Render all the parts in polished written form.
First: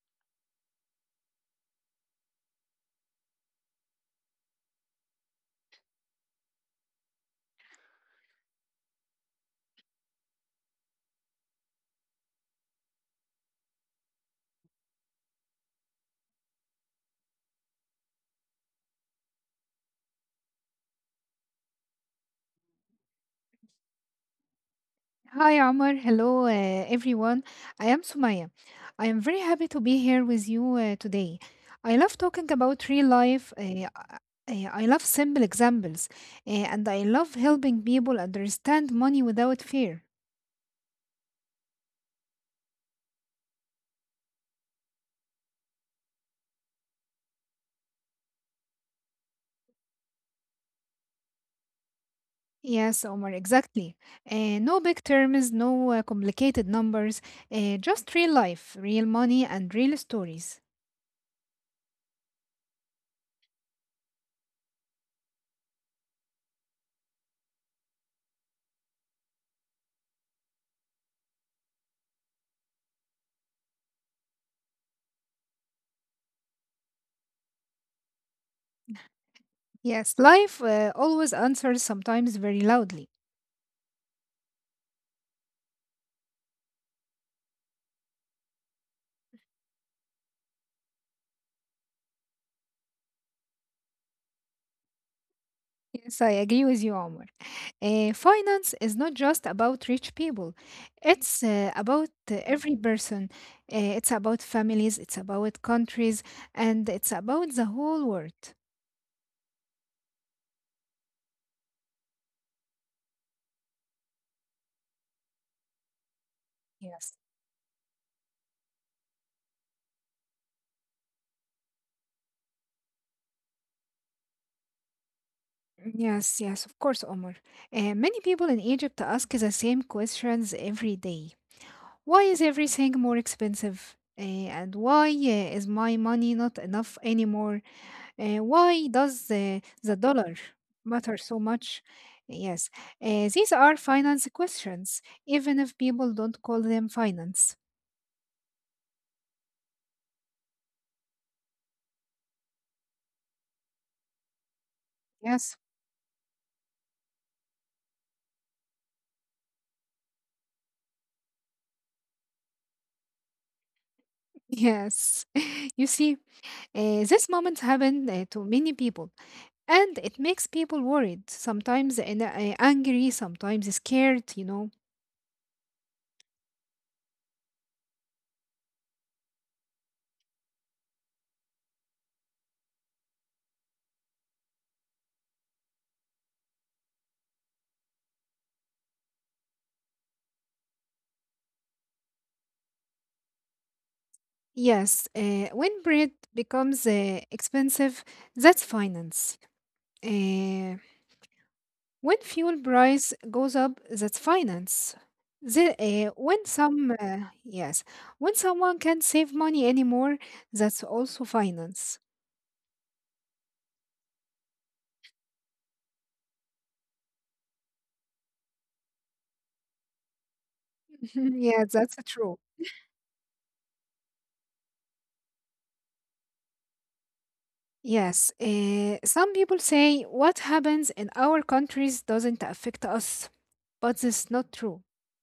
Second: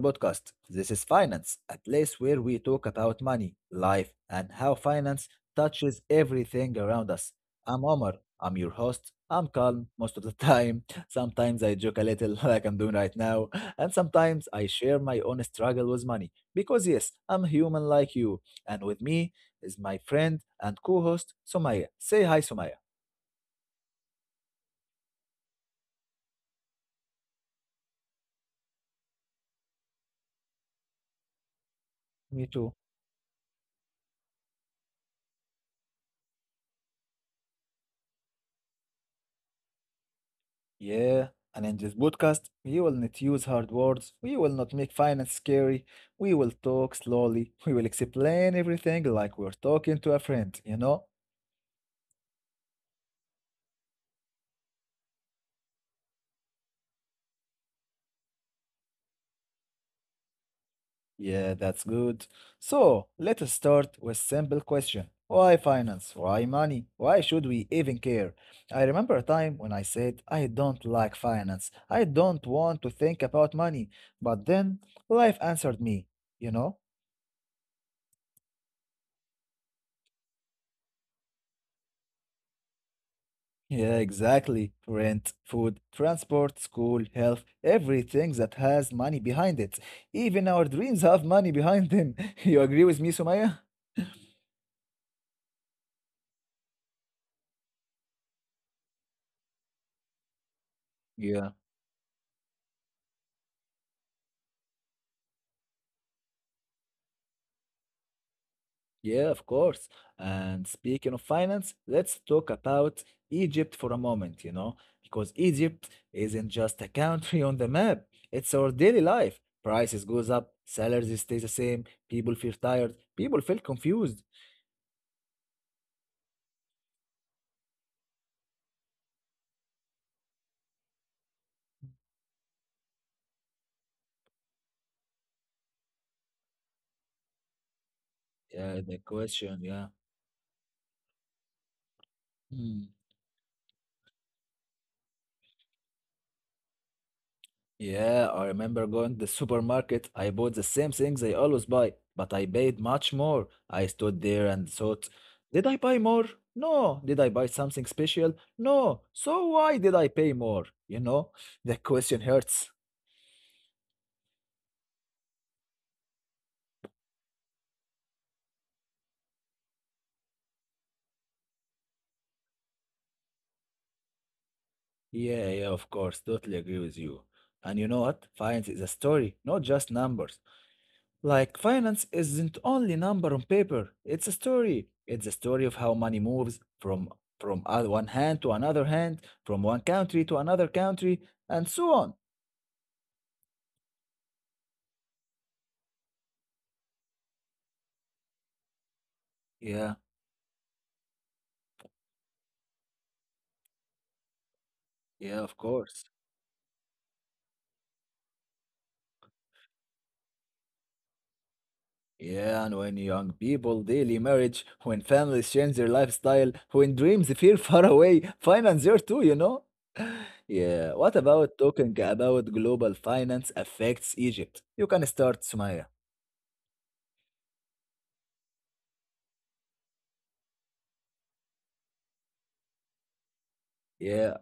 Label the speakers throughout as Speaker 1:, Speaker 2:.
Speaker 1: podcast. This is Finance, a place where we talk about money, life, and how finance touches everything around us. I'm Omar, I'm your host. I'm calm most of the time. Sometimes I joke a little, like I'm doing right now, and sometimes I share my own struggle with money because, yes, I'm human like you. And with me is my friend and co host, Somaya. Say hi, Somaya.
Speaker 2: Hi, Omar. Hello, everyone. I am Sumaya. I am very happy to be here with you today. I love talking about
Speaker 1: Me
Speaker 2: real
Speaker 1: too.
Speaker 2: life. I love simple examples, and I love helping people understand money without fear.
Speaker 1: Yeah, and in this podcast, we will not use hard words, we will not make finance scary, we will talk slowly, we will explain everything like we're talking to a friend.
Speaker 2: Yes, Omar, exactly. No big terms, no complicated numbers, just real life, real money, and real stories.
Speaker 1: Yeah, that's good. So, let us start with simple question. Why finance? Why money? Why should we even care? I remember a time when I said, I don't like finance. I don't want to think about money. But then life answered me, you know?
Speaker 2: Yes, life always answers sometimes very loudly.
Speaker 1: Yeah, exactly. Rent, food, transport, school, health, everything that has money behind it. Even our dreams have money behind them. You agree with me, Sumaya?
Speaker 2: Yes, I agree with you, Omar. Finance is not just about rich people. It's about
Speaker 1: Yeah.
Speaker 2: every person. It's about families, it's about countries, and it's about the whole world.
Speaker 1: Yeah, of course. And speaking of finance, let's talk about Egypt for a moment, because Egypt
Speaker 2: Yes.
Speaker 1: isn't just a country on the map. It's our daily life. Prices goes up, salaries stay the same, people feel tired, people feel confused.
Speaker 2: Yes, yes, of course, Omar. Many people in Egypt ask the same questions every day. Why is everything more expensive? And why is my money not enough anymore? Why does
Speaker 1: Yeah, the
Speaker 2: the dollar
Speaker 1: question, yeah.
Speaker 2: matter so much? Yes, these
Speaker 1: Hmm.
Speaker 2: are finance questions, even if people don't call them finance.
Speaker 1: Yeah, I remember going the supermarket. I bought the same things I always buy, but I paid much more. I stood there and
Speaker 2: Yes,
Speaker 1: thought, did I buy more? No. Did I buy something special? No. So why did I pay more? The question hurts.
Speaker 2: yes. You see, this moment happened to many people, and it makes people worried, sometimes and, angry, sometimes scared.
Speaker 1: Yeah, yeah, of course. Totally agree with you. And you know what? Finance is a story, not just numbers. Like finance isn't only number on paper, it's a story. It's a story of how money moves from one hand to another hand, from one country to another country, and so on.
Speaker 2: Yes, when bread becomes expensive, that's finance. Uh,
Speaker 1: Yeah,
Speaker 2: When fuel price goes up, that's finance. The,
Speaker 1: yeah, of
Speaker 2: when
Speaker 1: course.
Speaker 2: some yes, when someone can't save money anymore, that's also finance.
Speaker 1: Yeah, and when young people daily marriage, when families change their lifestyle, when dreams appear far away, finance there too.
Speaker 2: Yeah,
Speaker 1: Yeah, what
Speaker 2: that's true.
Speaker 1: about talking about global finance affects Egypt? You can start, Sumaya.
Speaker 2: Yes, some people say what happens in our countries doesn't affect us, but it's not true.
Speaker 1: Yeah.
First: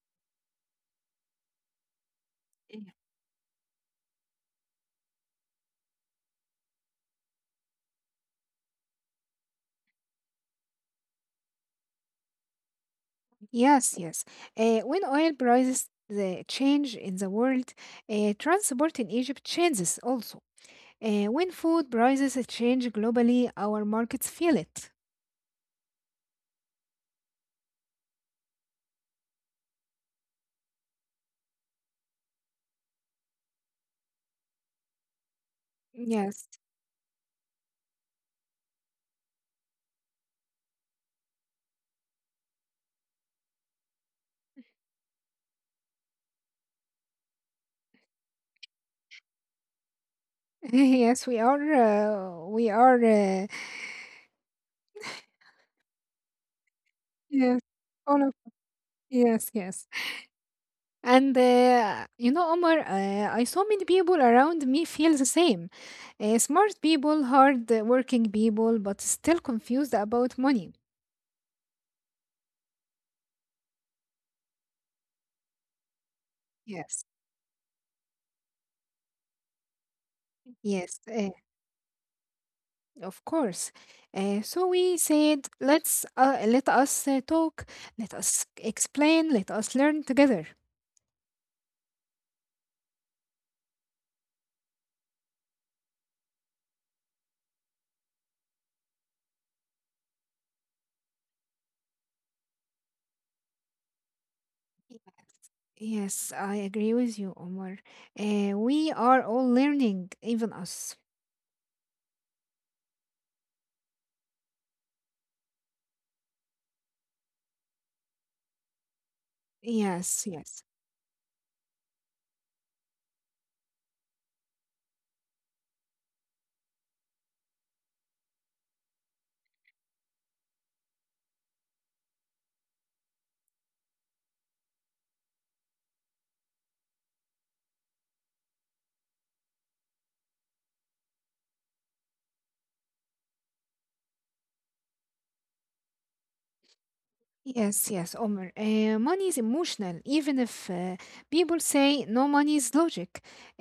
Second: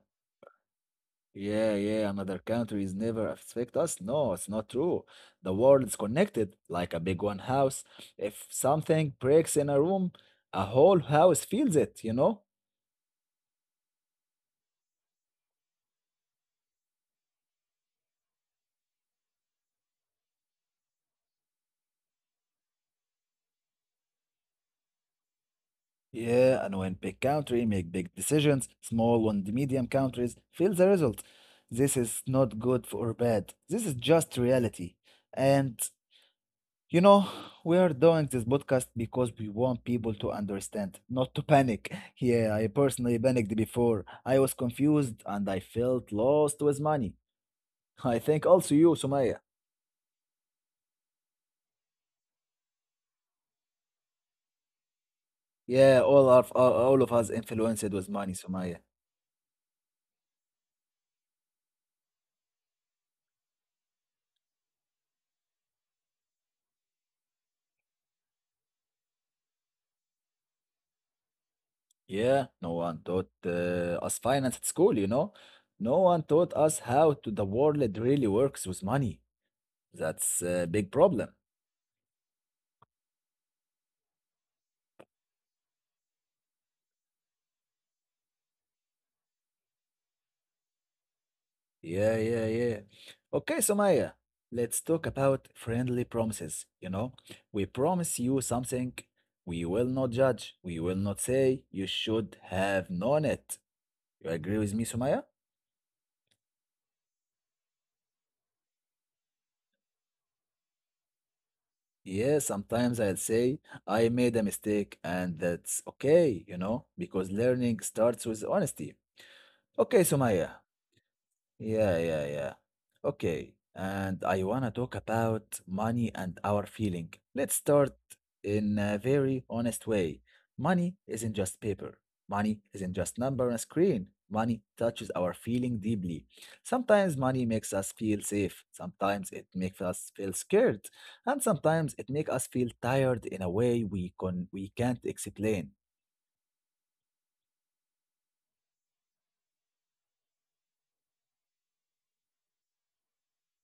Speaker 1: Yeah, yeah, another country
Speaker 2: Mm.
Speaker 1: is never affect us. No, it's not true. The world is connected like a big one house. If something breaks in a room, a whole house feels it.
Speaker 2: Yes, yes. When oil prices the change in the world, transport in Egypt changes also. When food prices change globally, our markets feel it.
Speaker 1: Yeah, and when big country make big decisions, small and medium countries feel the result. This is not good or bad. This is just reality. And
Speaker 2: Yes,
Speaker 1: You know, we are doing this podcast because we want people to understand, not to panic. Yeah, I personally panicked before. I was confused and I felt lost with money. I think also you, Sumaya.
Speaker 2: yes, we are. Uh, we are. Uh,
Speaker 1: Yeah, all of us
Speaker 2: yes,
Speaker 1: influenced with
Speaker 2: all of
Speaker 1: money, Sumaya.
Speaker 2: yes, yes. And Omar, I saw many people around me feel the same. Smart people, hard working people, but still confused about money.
Speaker 1: Yeah, no one taught us finance at school. No one taught us
Speaker 2: Yes,
Speaker 1: how to the world really works with money. That's a big
Speaker 2: yes,
Speaker 1: problem.
Speaker 2: of course. So we said, let us talk, let us explain, let us learn together.
Speaker 1: Yeah, yeah, yeah. Okay, Sumaya, let's talk about friendly promises. We promise you something, we will not judge, we will not say you should have known it. You agree with me, Sumaya?
Speaker 2: Yes, I agree with you, Omar. We are all learning, even us.
Speaker 1: Yeah, sometimes I'll say I made a mistake, and that's okay, because learning starts with honesty. Okay,
Speaker 2: Yes,
Speaker 1: Sumaya.
Speaker 2: yes,
Speaker 1: Yeah, yeah, yeah. Okay, and I wanna talk about money and our feeling. Let's start in a very honest way. Money isn't just paper. Money isn't just number on a screen. Money touches our feeling deeply. Sometimes money makes us feel safe. Sometimes it makes us feel scared, and sometimes it makes us feel tired in a way we can't explain.
Speaker 2: yes, yes, Omar. Money is emotional, even if people say no money is logic.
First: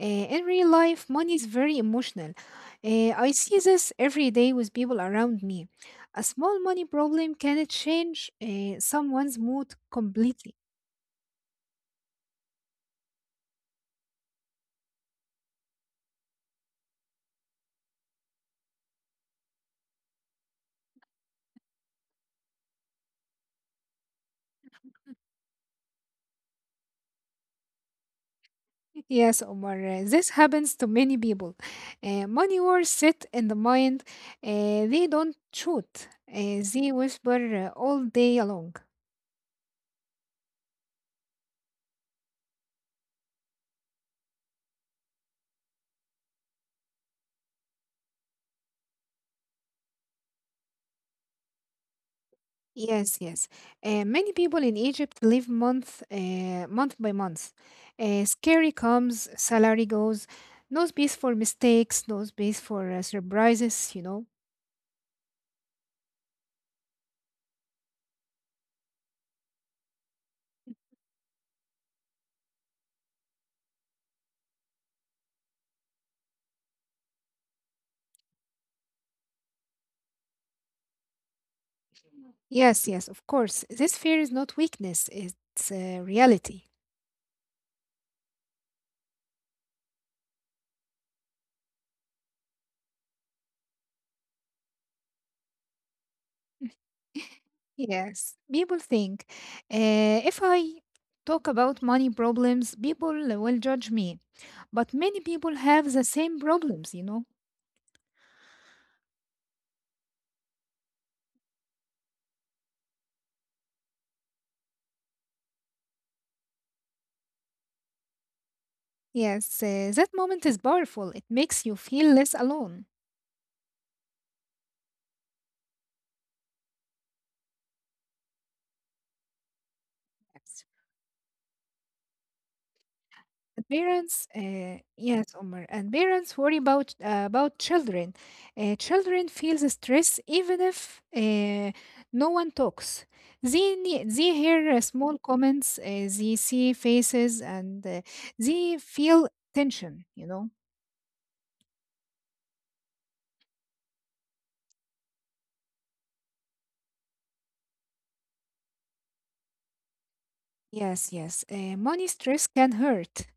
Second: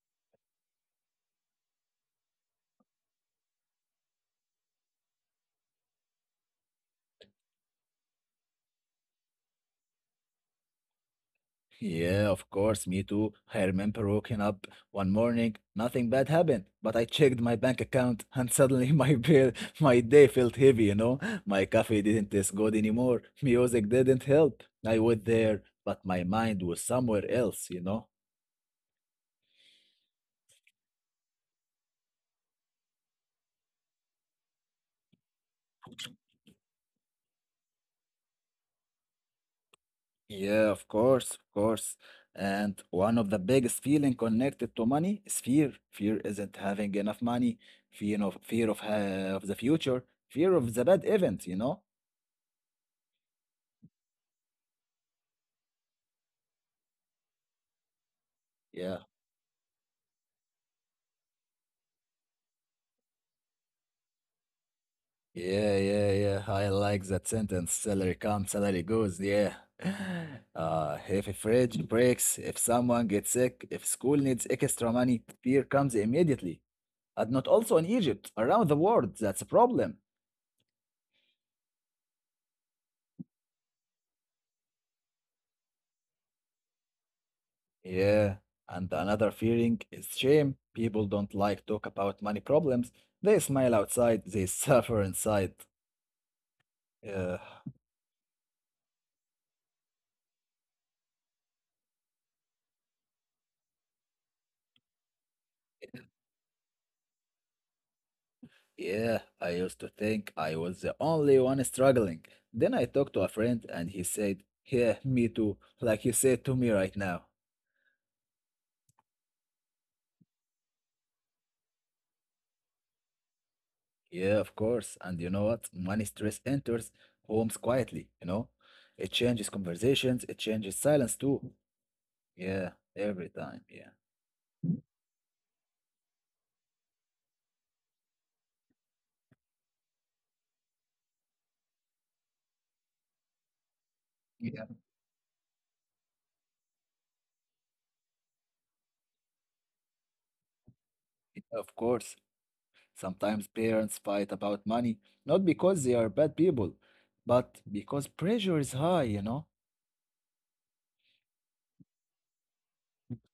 Speaker 2: In real life, money is very emotional. I see this every day with people around me. A small money problem can change someone's mood completely.
Speaker 1: Yeah, of course, me too. I remember waking up one morning, nothing bad happened, but I checked my bank account and suddenly my bill, my day felt heavy. My coffee didn't taste good anymore. Music didn't help. I was there, but my mind was somewhere else.
Speaker 2: Yes, Omar, this happens to many people. Money wars sit in the mind, they don't shoot, they whisper all day long.
Speaker 1: Yeah, of course, of course. And one of the biggest feeling connected to money is fear. Fear isn't having enough money, fear of the future, fear of the bad event.
Speaker 2: Yes, yes. Many people in Egypt live month by month. Scary
Speaker 1: Yeah.
Speaker 2: comes, salary goes, no space for mistakes, no space for surprises.
Speaker 1: Yeah, yeah, yeah. I like that sentence. Salary comes, salary goes. Yeah. If a fridge breaks, if someone gets sick, if school needs extra money, fear comes immediately. And not also in Egypt, around the world, that's a problem.
Speaker 2: Yes, yes, of course. This fear is not weakness, it's reality.
Speaker 1: Yeah. And another fearing is shame. People don't like talk about money problems. They smile outside, they suffer inside. Yeah.
Speaker 2: Yes, people think if I talk about money problems, people will judge me. But many people have the same problems.
Speaker 1: Yeah, I used to think I was the only one struggling. Then I talked to a friend and he said, yeah, me too, like you said to me right now.
Speaker 2: Yes, that moment is powerful. It makes you feel less alone.
Speaker 1: Yeah, of course. And you know what? Money stress enters homes quietly. It changes conversations, it changes silence too. Yeah, every time.
Speaker 2: And
Speaker 1: Yeah.
Speaker 2: parents, uh, yes, Omar, and parents worry about children. Children feels stress even if no one talks. They
Speaker 1: Yeah,
Speaker 2: hear small comments, they see faces, and they feel tension.
Speaker 1: yeah, of course. Sometimes parents fight about money, not because they are bad people, but because pressure is high.
Speaker 2: Yes, yes. Money stress can hurt.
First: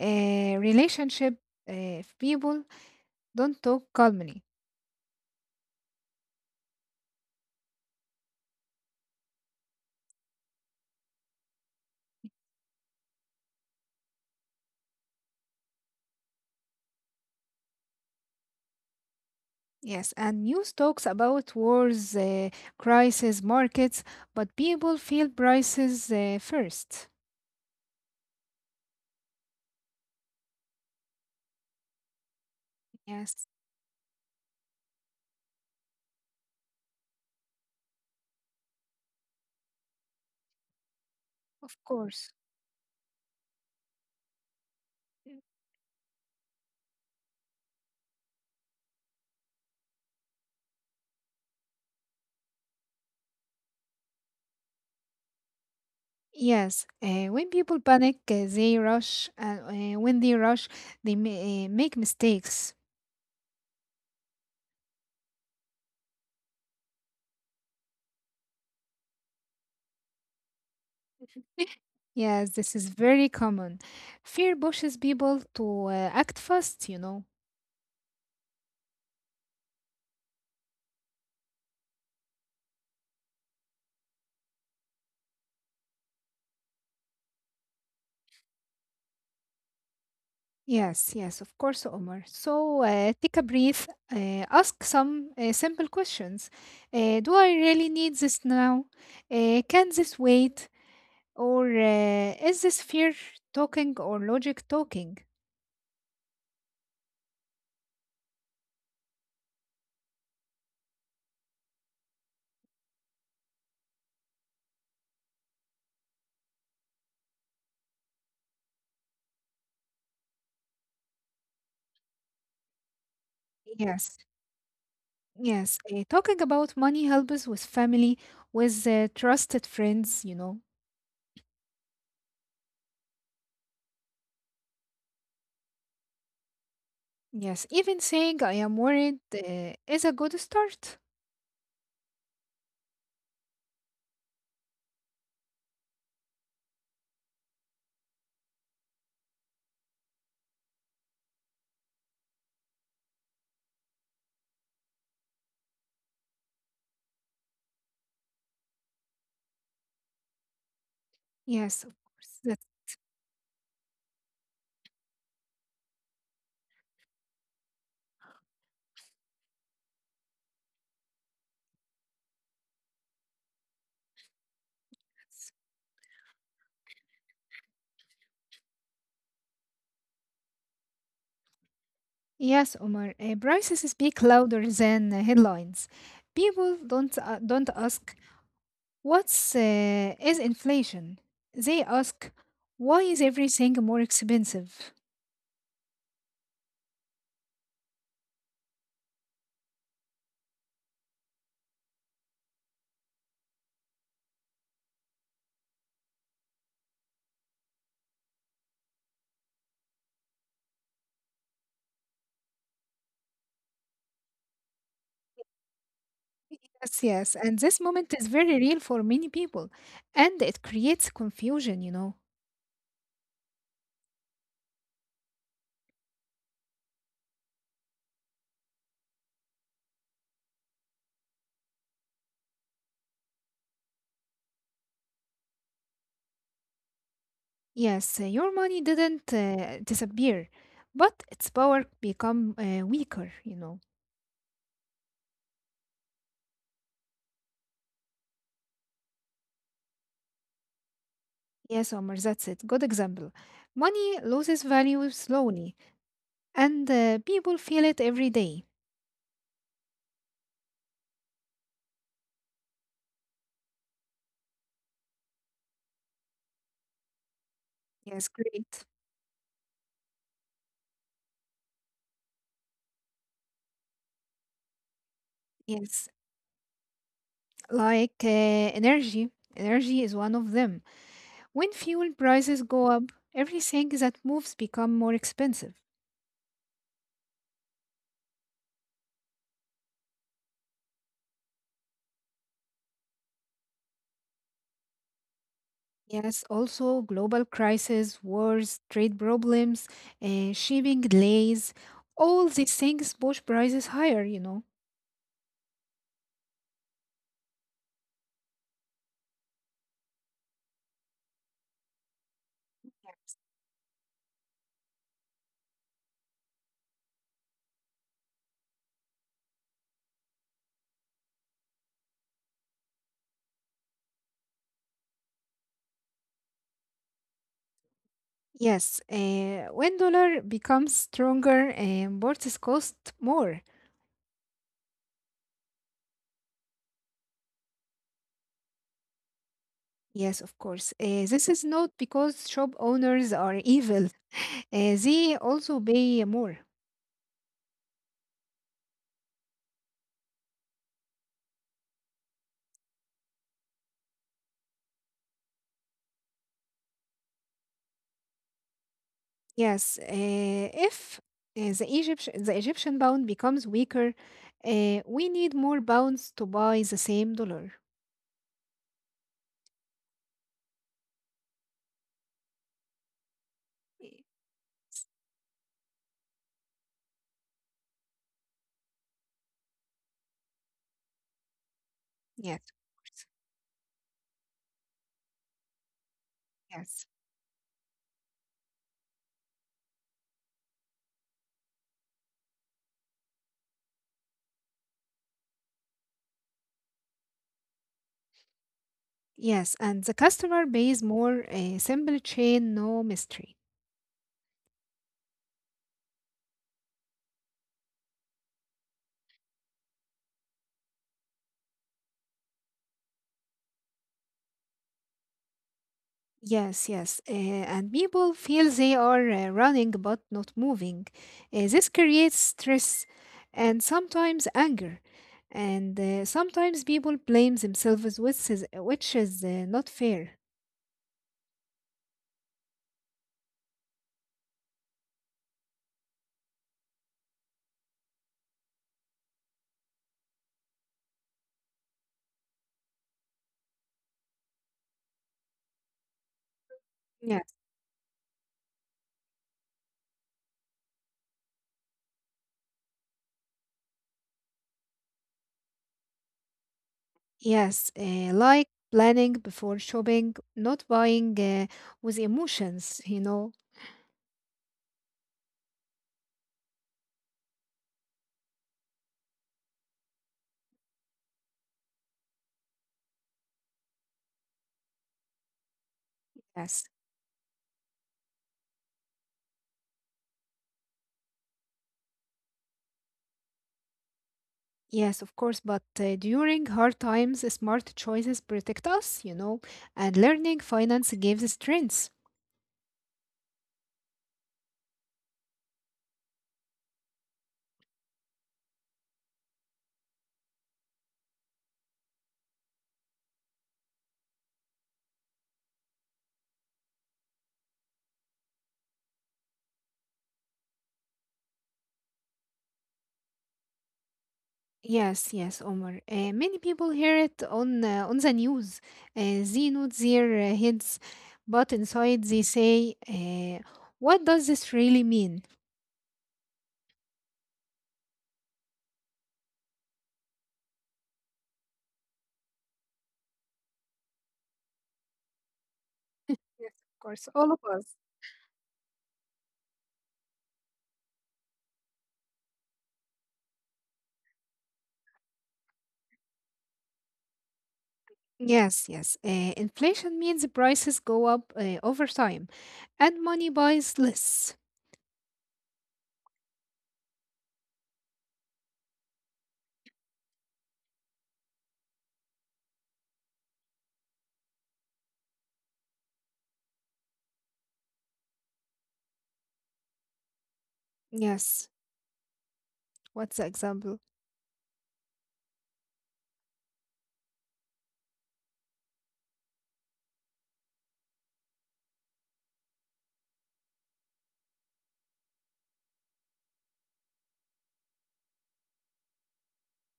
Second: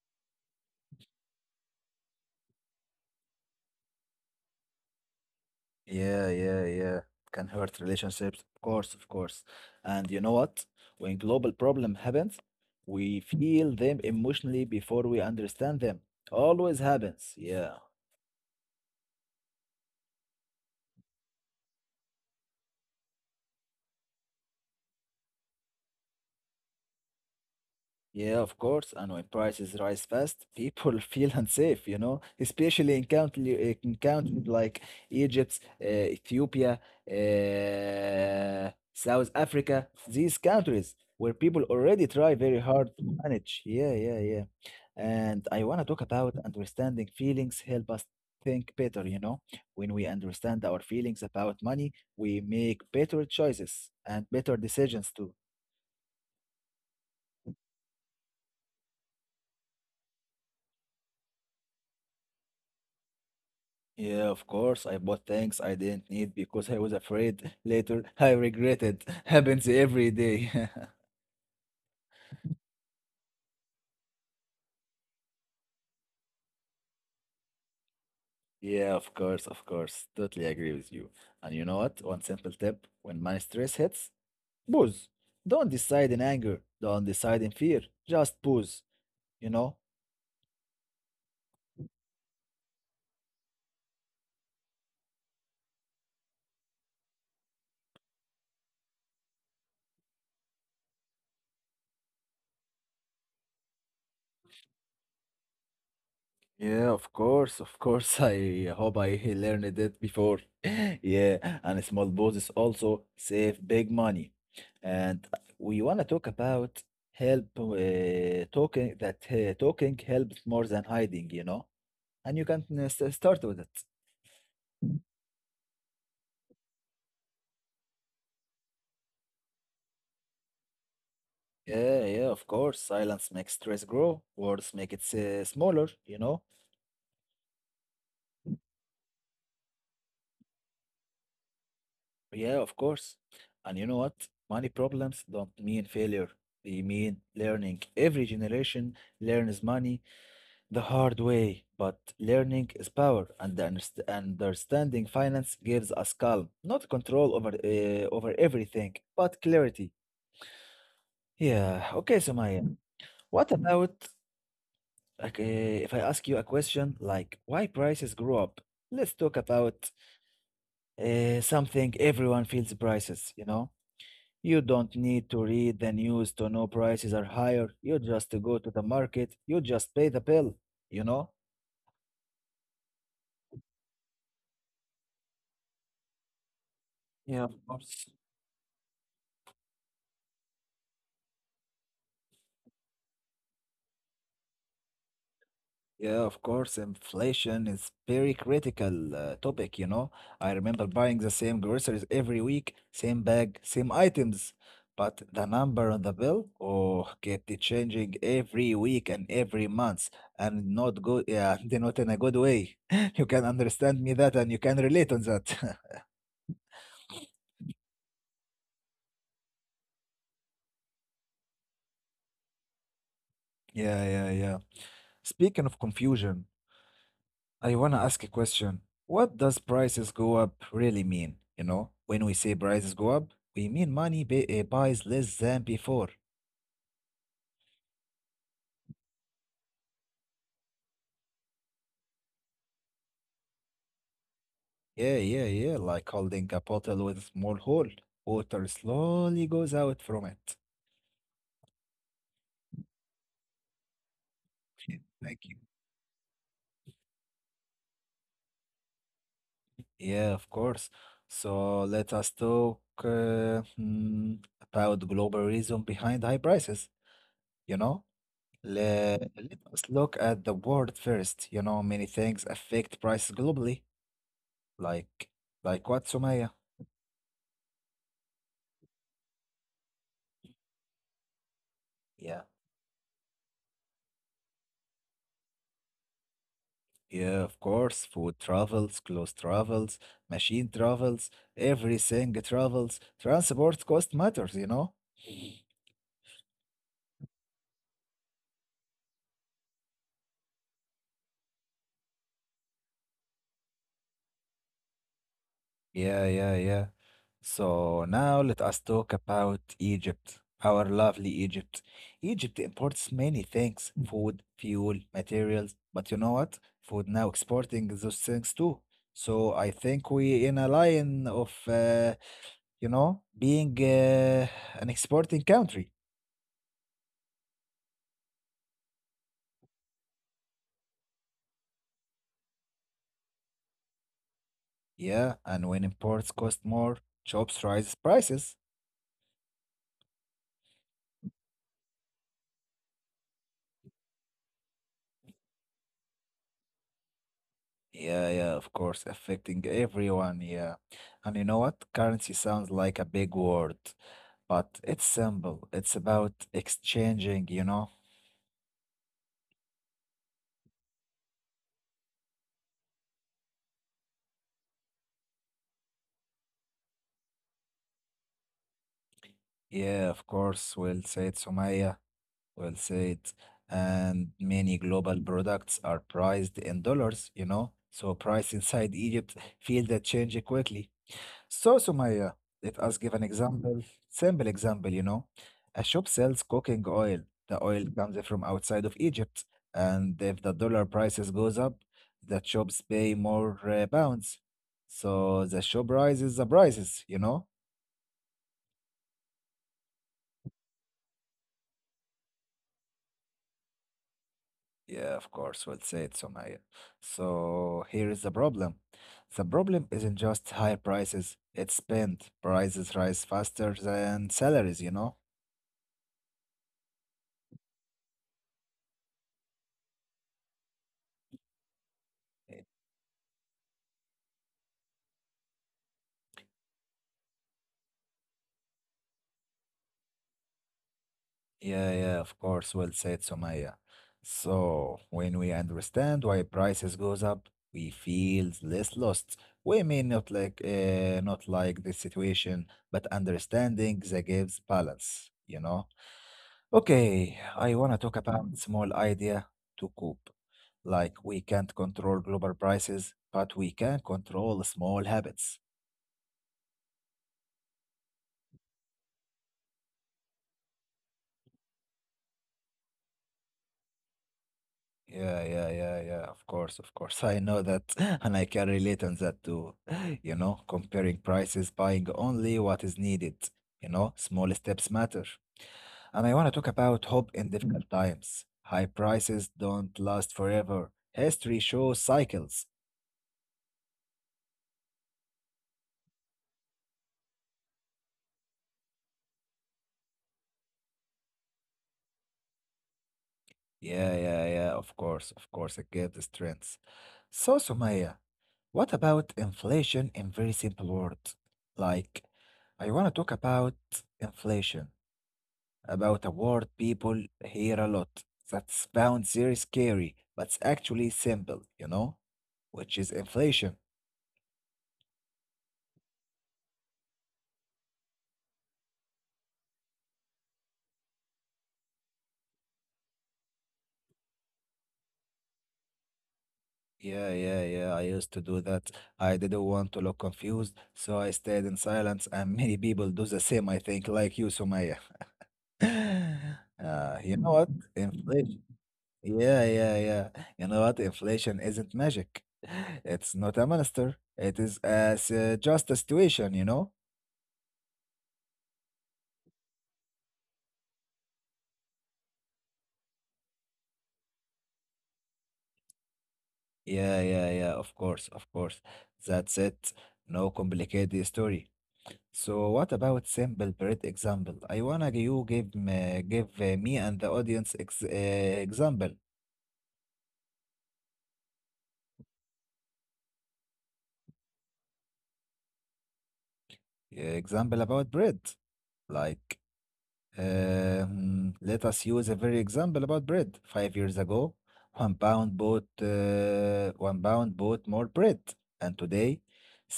Speaker 2: Relationship. If people don't talk calmly.
Speaker 1: Yeah, yeah, yeah. Can hurt relationships, of course, of course. And you know what? When global problem happens, we feel them emotionally before we understand them. Always happens. Yeah.
Speaker 2: Yes, and news talks about wars, crisis, markets, but people feel prices first.
Speaker 1: Yeah, of course. And when prices rise fast, people feel unsafe, especially in
Speaker 2: Yes,
Speaker 1: country, in countries like Egypt, Ethiopia, South Africa, these countries where people
Speaker 2: of
Speaker 1: already
Speaker 2: course.
Speaker 1: try very hard to manage. Yeah, yeah, yeah.
Speaker 2: Mm.
Speaker 1: And I want to talk about understanding feelings help us think better. When we understand our feelings about money, we make better choices and better decisions too.
Speaker 2: Yes, when people panic, they rush, and when they rush, they ma make mistakes.
Speaker 1: Yeah, of course. I bought things I didn't need because I was afraid. Later, I regretted. Happens every day.
Speaker 2: Yes, this is very common. Fear pushes people to act fast.
Speaker 1: Yeah, of course, of course. Totally agree with you. And you know what? One simple tip when my stress hits, pause. Don't decide in anger. Don't decide in fear. Just pause. You know?
Speaker 2: Yes, yes, of course, Omar. So take a breath, ask some simple questions. Do I really need this now? Can this wait? Or is this fear talking or logic talking?
Speaker 1: Yeah, of course, of course. I hope I learned it before. Yeah, and small bosses also save big money. And we want to talk about help talking that talking helps more than hiding. And you can start with it.
Speaker 2: Yes, yes. Talking about money helps with family, with trusted friends.
Speaker 1: Yeah, yeah, of course. Silence makes stress grow, words make it smaller.
Speaker 2: Yes, even saying I am worried is a good start.
Speaker 1: Yeah, of course. And you know what? Money problems don't mean failure. They mean learning. Every generation learns money the hard way, but learning is power, and the understanding finance gives us calm, not control over everything, but clarity.
Speaker 2: Yes,
Speaker 1: Yeah.
Speaker 2: of
Speaker 1: Okay,
Speaker 2: course.
Speaker 1: Sumaya.
Speaker 2: That's.
Speaker 1: What about like, uh, if I ask you a question like why prices grow up? Let's talk about something everyone feels prices, you know? You don't need to read the news to know prices are higher. You just go to the market, you just pay the bill, you know?
Speaker 2: Yes, Omar, prices speak louder than headlines. People don't uh,
Speaker 1: Yeah,
Speaker 2: don't
Speaker 1: of
Speaker 2: ask
Speaker 1: course.
Speaker 2: what's is inflation. They ask why is everything more expensive?
Speaker 1: Yeah, of course, inflation is very critical topic. I remember buying the same groceries every week, same bag, same items, but the number on the bill, oh, kept it changing every week and every month, and not good, yeah, not in a good way. You can understand me that, and you can relate on that.
Speaker 2: Yes, yes, and this moment is very real for many people, and it creates confusion.
Speaker 1: Yeah, yeah, yeah. Speaking of confusion, I want to ask a question. What does prices go up really mean? When we say prices go up, we mean money buys less than before.
Speaker 2: Yes, your money didn't disappear, but its power become weaker.
Speaker 1: Yeah, yeah, yeah, like holding a bottle with a small hole. Water slowly goes out from it.
Speaker 2: Yes, Omar, that's it. Good example. Money loses value
Speaker 1: Thank you.
Speaker 2: slowly, and people feel it every day.
Speaker 1: Yeah, of course. So let us talk about global reason behind high prices, you know?
Speaker 2: Yes, great.
Speaker 1: Let us look at the world first. Many things affect prices globally, like
Speaker 2: Yes,
Speaker 1: what, Sumaya?
Speaker 2: like energy. Energy is one of them. When fuel prices
Speaker 1: Yeah.
Speaker 2: go up, everything that moves become more expensive.
Speaker 1: Yeah, of course. Food travels, clothes travels, machine travels, everything travels. Transport cost matters.
Speaker 2: Yes, also global crises, wars, trade problems, shipping delays, all these things push prices higher.
Speaker 1: Yeah, yeah, yeah. So now let us talk about Egypt, our lovely Egypt. Egypt imports many things, food, fuel, materials, but you know what? For now exporting those things too. So I think we in a line of being an exporting country.
Speaker 2: Yes, when dollar becomes stronger, boards cost more.
Speaker 1: Yeah, and when imports cost more, jobs rise prices.
Speaker 2: Yes, of course. This is not because shop owners are evil. They also pay more.
Speaker 1: Yeah, yeah, of course, affecting everyone. Yeah, and you know what? Currency sounds like a big word, but it's simple. It's about exchanging.
Speaker 2: Yes, if the Egyptian pound becomes weaker, we need more pounds to buy the same dollar.
Speaker 1: Yeah, of course, we'll say it, Sumaya. Well said.
Speaker 2: Y-
Speaker 1: And many global products are priced in dollars, so price inside Egypt feel that change quickly. So, Sumaya,
Speaker 2: Yes,
Speaker 1: let us give an example, simple example. A shop sells cooking
Speaker 2: yes,
Speaker 1: oil. The oil comes from outside of Egypt, and if the dollar prices goes up, the shops pay more pounds. So the shop rises the prices.
Speaker 2: yes. And the customer pays more. A simple chain, no mystery.
Speaker 1: Yeah, of course, well said, Somaya. So here is the problem. The problem isn't just high prices, it's spend. Prices rise faster than salaries, you know?
Speaker 2: Yes, yes. And people feel they are running but not moving. This creates
Speaker 1: Eh,
Speaker 2: stress and sometimes anger. And sometimes people blame themselves, which is not fair.
Speaker 1: Yeah, yeah, of course, well said, Somaya. So when we understand why prices goes up, we feel less lost. We may not like this situation, but understanding the gives balance, you know? Okay,
Speaker 2: Yes.
Speaker 1: I want to talk about small idea to cope. Like we can't control global prices, but we can control small habits.
Speaker 2: Yes, like planning before shopping, not buying with emotions.
Speaker 1: Yeah, yeah, yeah, yeah. Of course, of course. I know that, and I can relate on that too. You know, comparing prices, buying only what is needed. You know, small steps matter. And I want to talk
Speaker 2: Yes,
Speaker 1: about hope in difficult times. High prices don't last forever. History shows cycles.
Speaker 2: yes, of course. But during hard times, smart choices protect us, and learning finance gives strength.
Speaker 1: Yeah, yeah, yeah, of course, it gives strength. So, Sumaya, what about inflation in very simple words? Like, I want to talk about inflation, about a word people hear a lot that sounds very scary, but it's actually simple, you know, which is inflation.
Speaker 2: Yes, yes, Omar. Many people hear it on the news. They nod their heads, but inside they say, "What does this really mean?"
Speaker 1: Yeah, yeah, yeah. I used to do that. I didn't want to look confused, so I stayed in silence, and many people do the same, I think, like you, Sumaya.
Speaker 2: Of course,
Speaker 1: You
Speaker 2: all
Speaker 1: know
Speaker 2: of
Speaker 1: what?
Speaker 2: us.
Speaker 1: Inflation. Yeah, yeah, yeah. You know what? Inflation isn't magic. It's not a monster. It is as just a situation, you know?
Speaker 2: Yes, yes. Inflation means the prices go up over time, and money buys less.
Speaker 1: Yeah, yeah, yeah. Of course, of course. That's it. No complicated story. So what about simple bread example? You give me, give me and the audience example
Speaker 2: Yes. What's the example?
Speaker 1: example about bread. Like Let us use a very example about bread. 5 years ago, £1 bought more bread, and today,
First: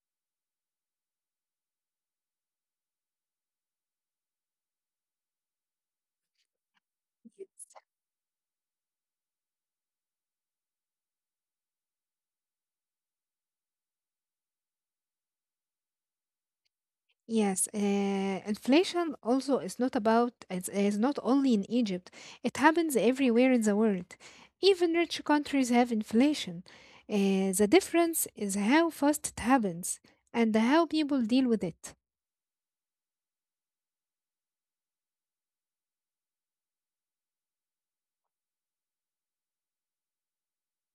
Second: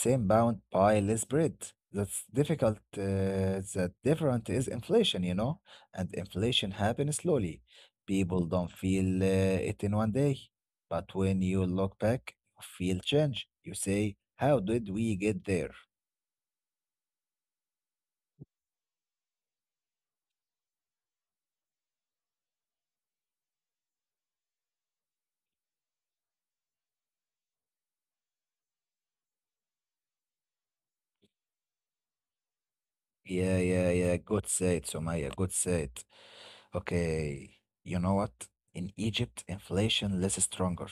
Speaker 1: same pound buy less bread. That's difficult. That different is inflation, you know, and inflation happens slowly. People don't feel it in one day, but when you look back, you feel change. You say, "How did we get there?"
Speaker 2: Yes, inflation also is not only in Egypt. It happens everywhere in the world. Even rich countries have inflation. The difference is how fast it happens and how people deal with it.
Speaker 1: Yeah, yeah, yeah. Good said, Somaya. Good said. Okay, you know what? In Egypt, inflation less stronger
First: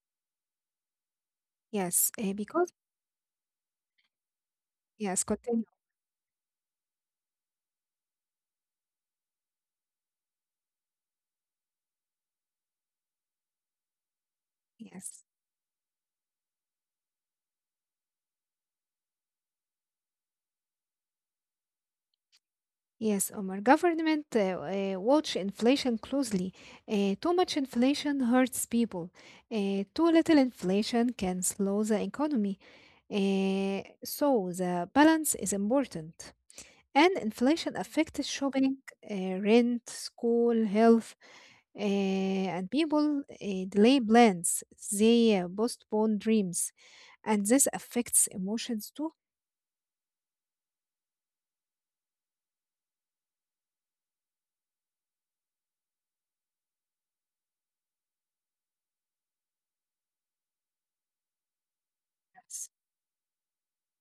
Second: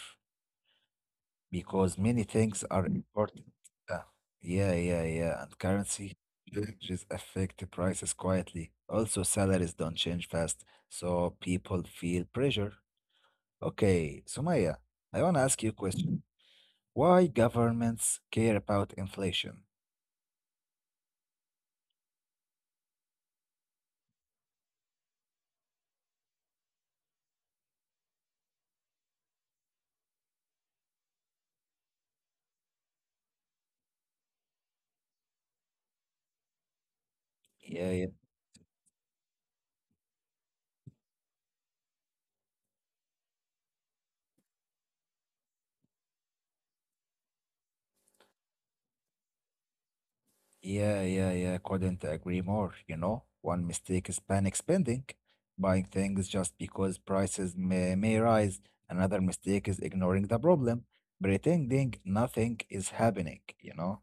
Speaker 1: because
Speaker 2: Yes,
Speaker 1: many things
Speaker 2: because
Speaker 1: are important. Uh, yeah, yeah,
Speaker 2: yes,
Speaker 1: yeah. And
Speaker 2: continue.
Speaker 1: currency changes affect the prices quietly. Also, salaries don't change fast, so people feel pressure. Okay, Sumaya, I
Speaker 2: Yes,
Speaker 1: want to ask you a question. Why governments care about inflation?
Speaker 2: yes, Omar. Government watch inflation closely. Too much inflation hurts people. Too little inflation can slow the economy. So the balance is important, and inflation
Speaker 1: Yeah,
Speaker 2: affects shopping, rent, school, health, and people delay plans. They postpone dreams, and this affects emotions too.
Speaker 1: yeah, yeah, yeah. Couldn't agree more. You know, one mistake is panic spending, buying things just because prices may rise. Another mistake is ignoring the problem, pretending nothing
Speaker 2: Yes.
Speaker 1: is happening, you know?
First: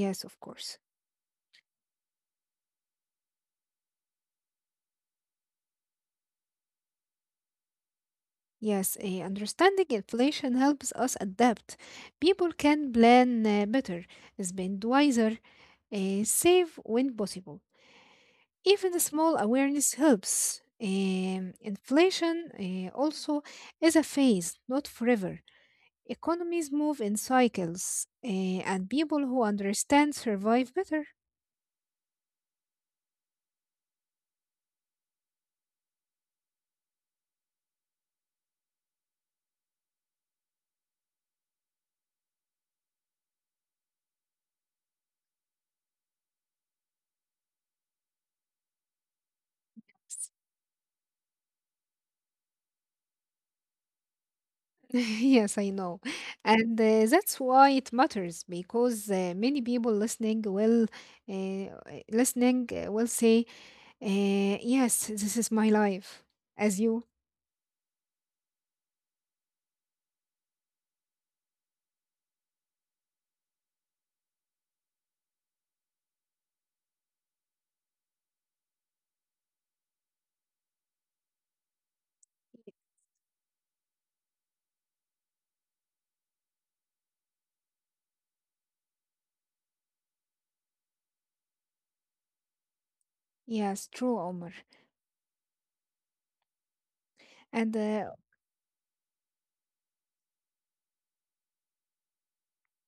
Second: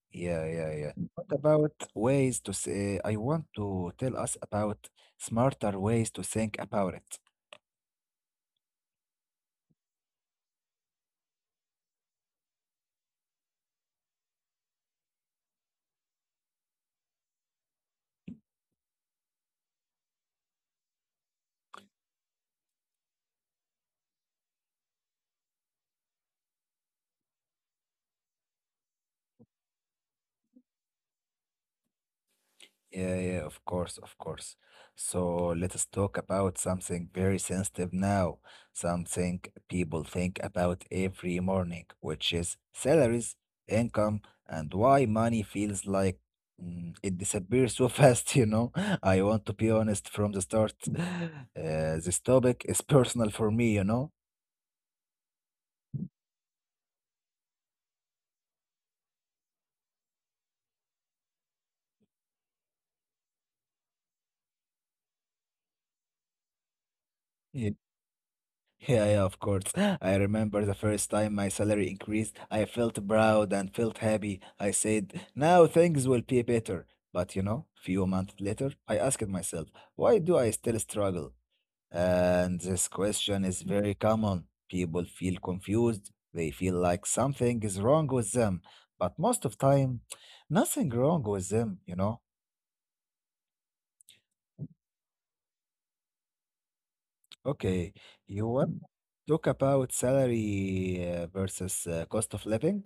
Speaker 2: Yes, of
Speaker 1: Yeah, yeah,
Speaker 2: course.
Speaker 1: yeah. What about ways to say, I want to tell us about smarter ways to think about it.
Speaker 2: Yes, understanding inflation helps us adapt. People can plan better, spend wiser, save when possible. Even the small awareness helps. Inflation also is a phase, not forever. Economies move in cycles, and people who understand survive better.
Speaker 1: Yeah, yeah, of course, of course. So let us talk about something very sensitive now, something people think about every morning, which is salaries, income, and why money feels like it disappears so fast, you know? I want to be honest from the start. This topic is personal for me, you know?
Speaker 2: Yes, I know. And that's why it matters because many people listening uh, will say, "Yes, this is my life." As you,
Speaker 1: Yeah, yeah, of course. I remember the first time my salary increased. I felt proud and felt happy. I said, now things will be better. But you know, few months later, I asked myself, why do I still struggle? And this question is very common. People feel confused. They feel like something is wrong with them. But most of time, nothing wrong with them, you know?
Speaker 2: yes, true, Omar, and
Speaker 1: Okay, you want to talk about salary versus cost of living?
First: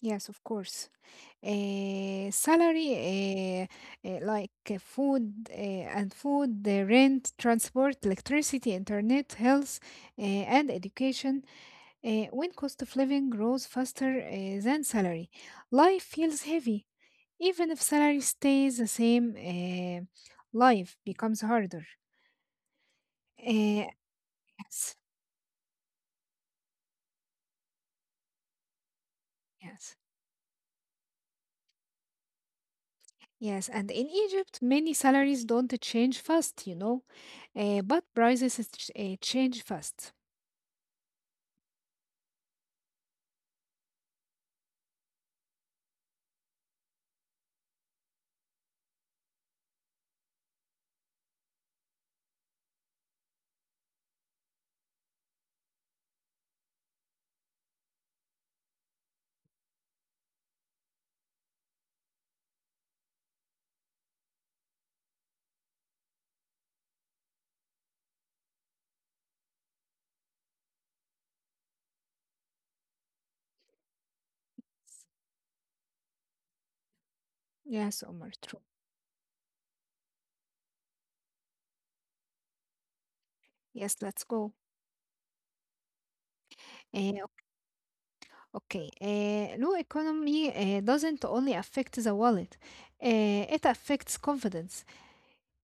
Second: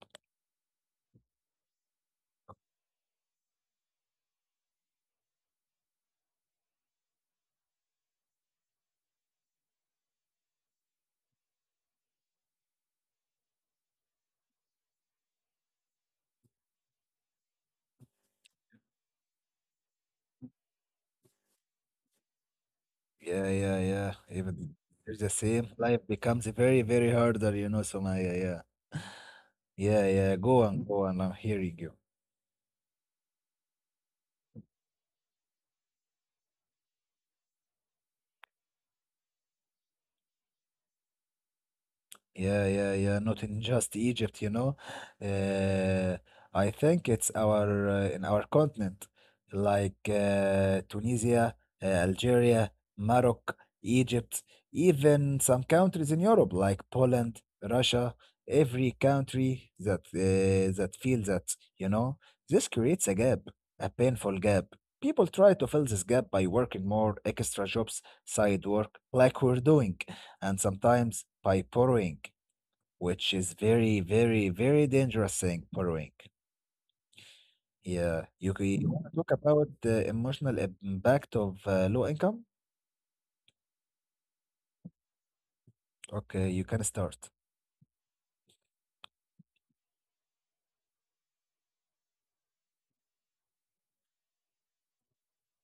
Speaker 2: Yes, of course. Salary, like food and food, the rent, transport, electricity, internet, health, and education. When cost of living grows faster than salary, life feels heavy. Even if salary stays the same, life becomes harder.
Speaker 1: Yeah, yeah,
Speaker 2: Uh,
Speaker 1: yeah. Even
Speaker 2: yes,
Speaker 1: it's the same, life becomes very, very harder, you know, Somaya. Yeah,
Speaker 2: yes.
Speaker 1: yeah, yeah. Go on, go on. I'm hearing you.
Speaker 2: Yes, and in Egypt, many salaries don't change fast, but prices change fast.
Speaker 1: Yeah, yeah, yeah. Not in just Egypt, you know. Uh, I think it's our in our continent, like Tunisia, Algeria, Morocco, Egypt, even some countries in Europe like Poland, Russia. Every country that feels that, you know, this creates a gap, a painful gap. People try to fill this gap by working more extra jobs, side work, like we're doing and sometimes by borrowing which is very, very, very dangerous thing, borrowing.
Speaker 2: Yes,
Speaker 1: Yeah,
Speaker 2: Omar, true.
Speaker 1: you want to talk about the emotional impact of low income?
Speaker 2: Yes, let's go.
Speaker 1: Okay, you can
Speaker 2: Uh,
Speaker 1: start.
Speaker 2: okay, low economy doesn't only affect the wallet, it affects confidence.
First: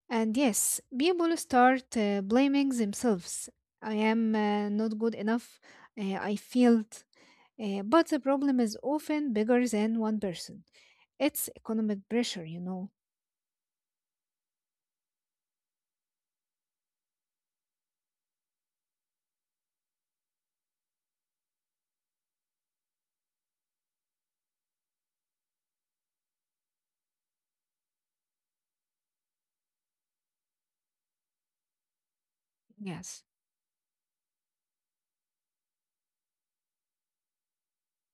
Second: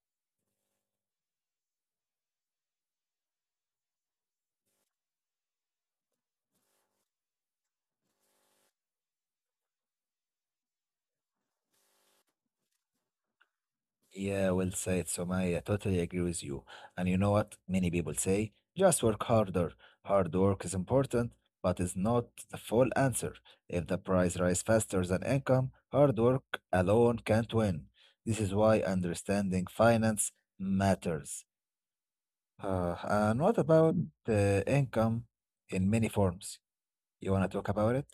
Speaker 2: And yes, people start blaming themselves. I am not good enough, I failed. But the problem is often bigger than one person. It's economic pressure.
Speaker 1: Yeah, well said, Somaya. I totally agree with you. And you know what? Many people say, just work harder. Hard work is important, but it's not the full answer. If the price rise faster than income, hard work alone can't win. This is why understanding finance matters.
Speaker 2: Yes.
Speaker 1: And what about income in many forms? You want to talk about it?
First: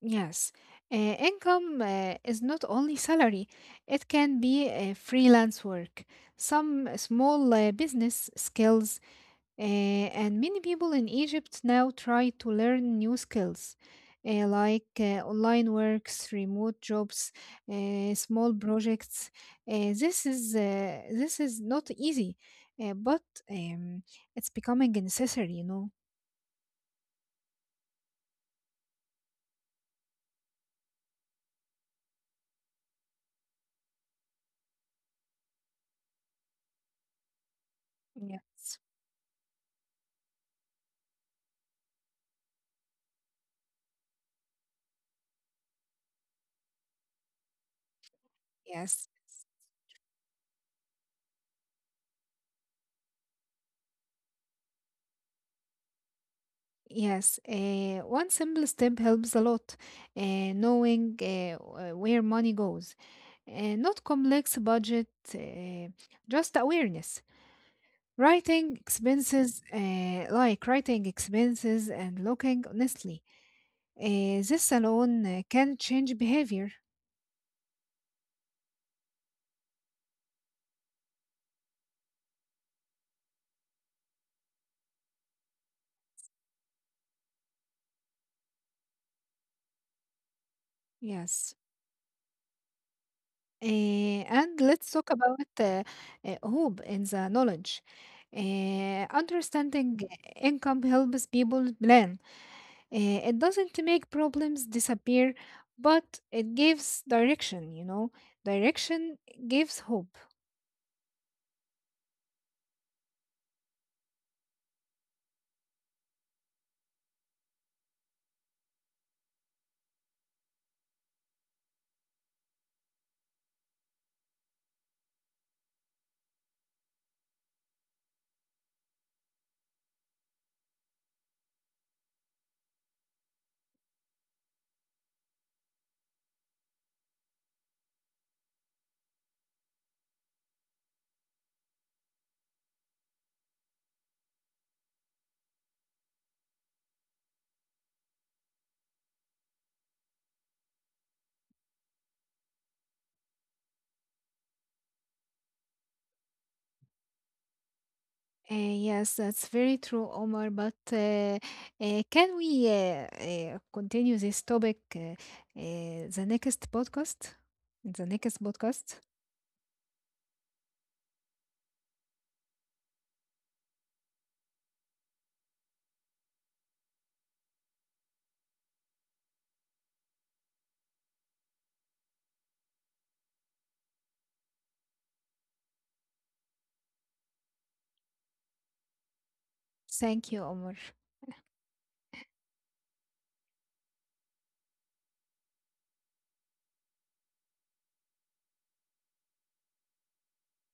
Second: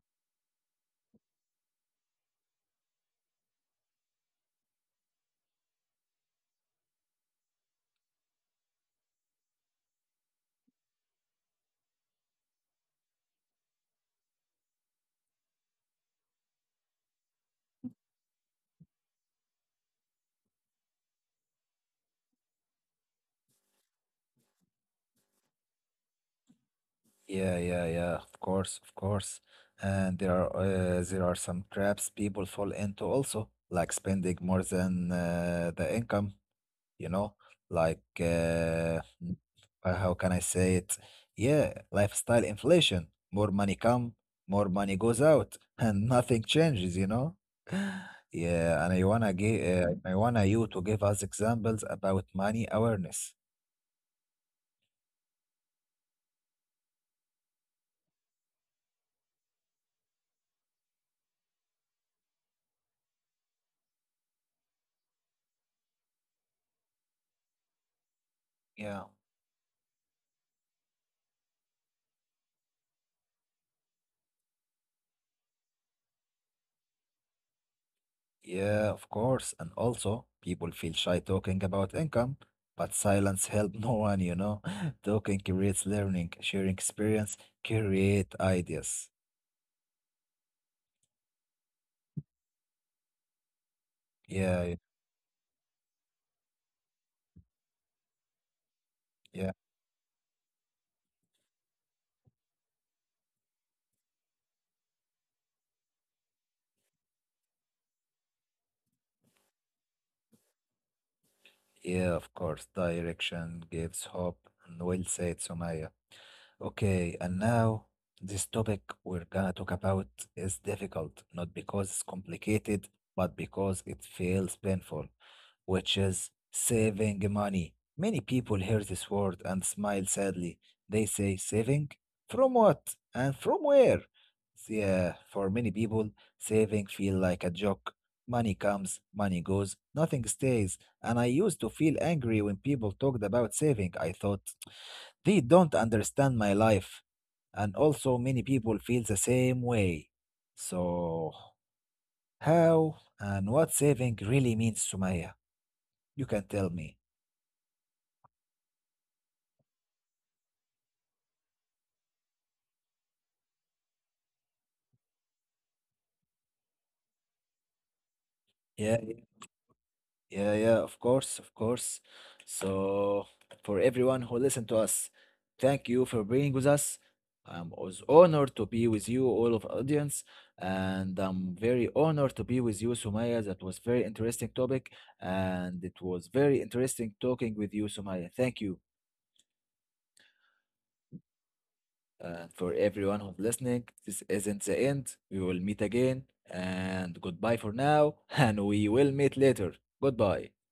Speaker 2: Yes, income is not only salary, it can be freelance work, some small business skills, and many people in Egypt now try to learn new skills like online works, remote jobs, small projects. This is not easy, but um, it's becoming necessary.
Speaker 1: Yeah, yeah, yeah, of course, of course. And there are some traps people fall into also, like spending more than the income. You know, like
Speaker 2: Yes,
Speaker 1: how can I say it, yeah, lifestyle inflation, more money come, more money goes out, and nothing changes, you know. Yeah, and
Speaker 2: yes.
Speaker 1: I wanna you to give us examples about money awareness.
Speaker 2: Yes, one simple step helps a lot. Knowing where money goes, not complex budget, uh, just awareness. Writing
Speaker 1: Yeah,
Speaker 2: expenses, like writing expenses and looking honestly. This alone can change behavior.
Speaker 1: yeah, of course, and also people feel shy talking about income, but silence help no one, you know. Talking creates learning, sharing experience, create ideas.
Speaker 2: Yes. And let's
Speaker 1: Yeah,
Speaker 2: talk about hope in the knowledge. Eh,
Speaker 1: yeah.
Speaker 2: understanding income helps people plan. It doesn't make problems disappear, but it gives direction. Direction gives hope.
Speaker 1: Yeah, of course. Direction gives hope. And well said, Somaya. Okay, and now this topic we're gonna talk about is difficult, not because it's complicated, but because it feels painful, which is saving money. Many people hear this word and smile sadly. They say, saving? From what? And from where? Yeah, for many people, saving feel like a joke. Money comes, money goes, nothing stays. And I used to feel angry when people talked about saving. I thought, they don't understand my life. And also, many people feel the same way. So, how and what saving really means, Sumaya? You can tell me.
Speaker 2: Yes, that's very true, Omar. But can we continue this topic the next podcast? In the next podcast?
Speaker 1: Yeah, yeah, yeah, yeah, of course, of course. So, for everyone who listened to us, thank you for being with us. I was honored to be with you, all of audience, and I'm very honored to be with you, Sumaya. That was very interesting topic, and it was very interesting talking with you, Sumaya. Thank you.
Speaker 2: Thank you, Omar.
Speaker 1: And for everyone who's listening, this isn't the end. We will meet again, and goodbye for now, and we will meet later. Goodbye.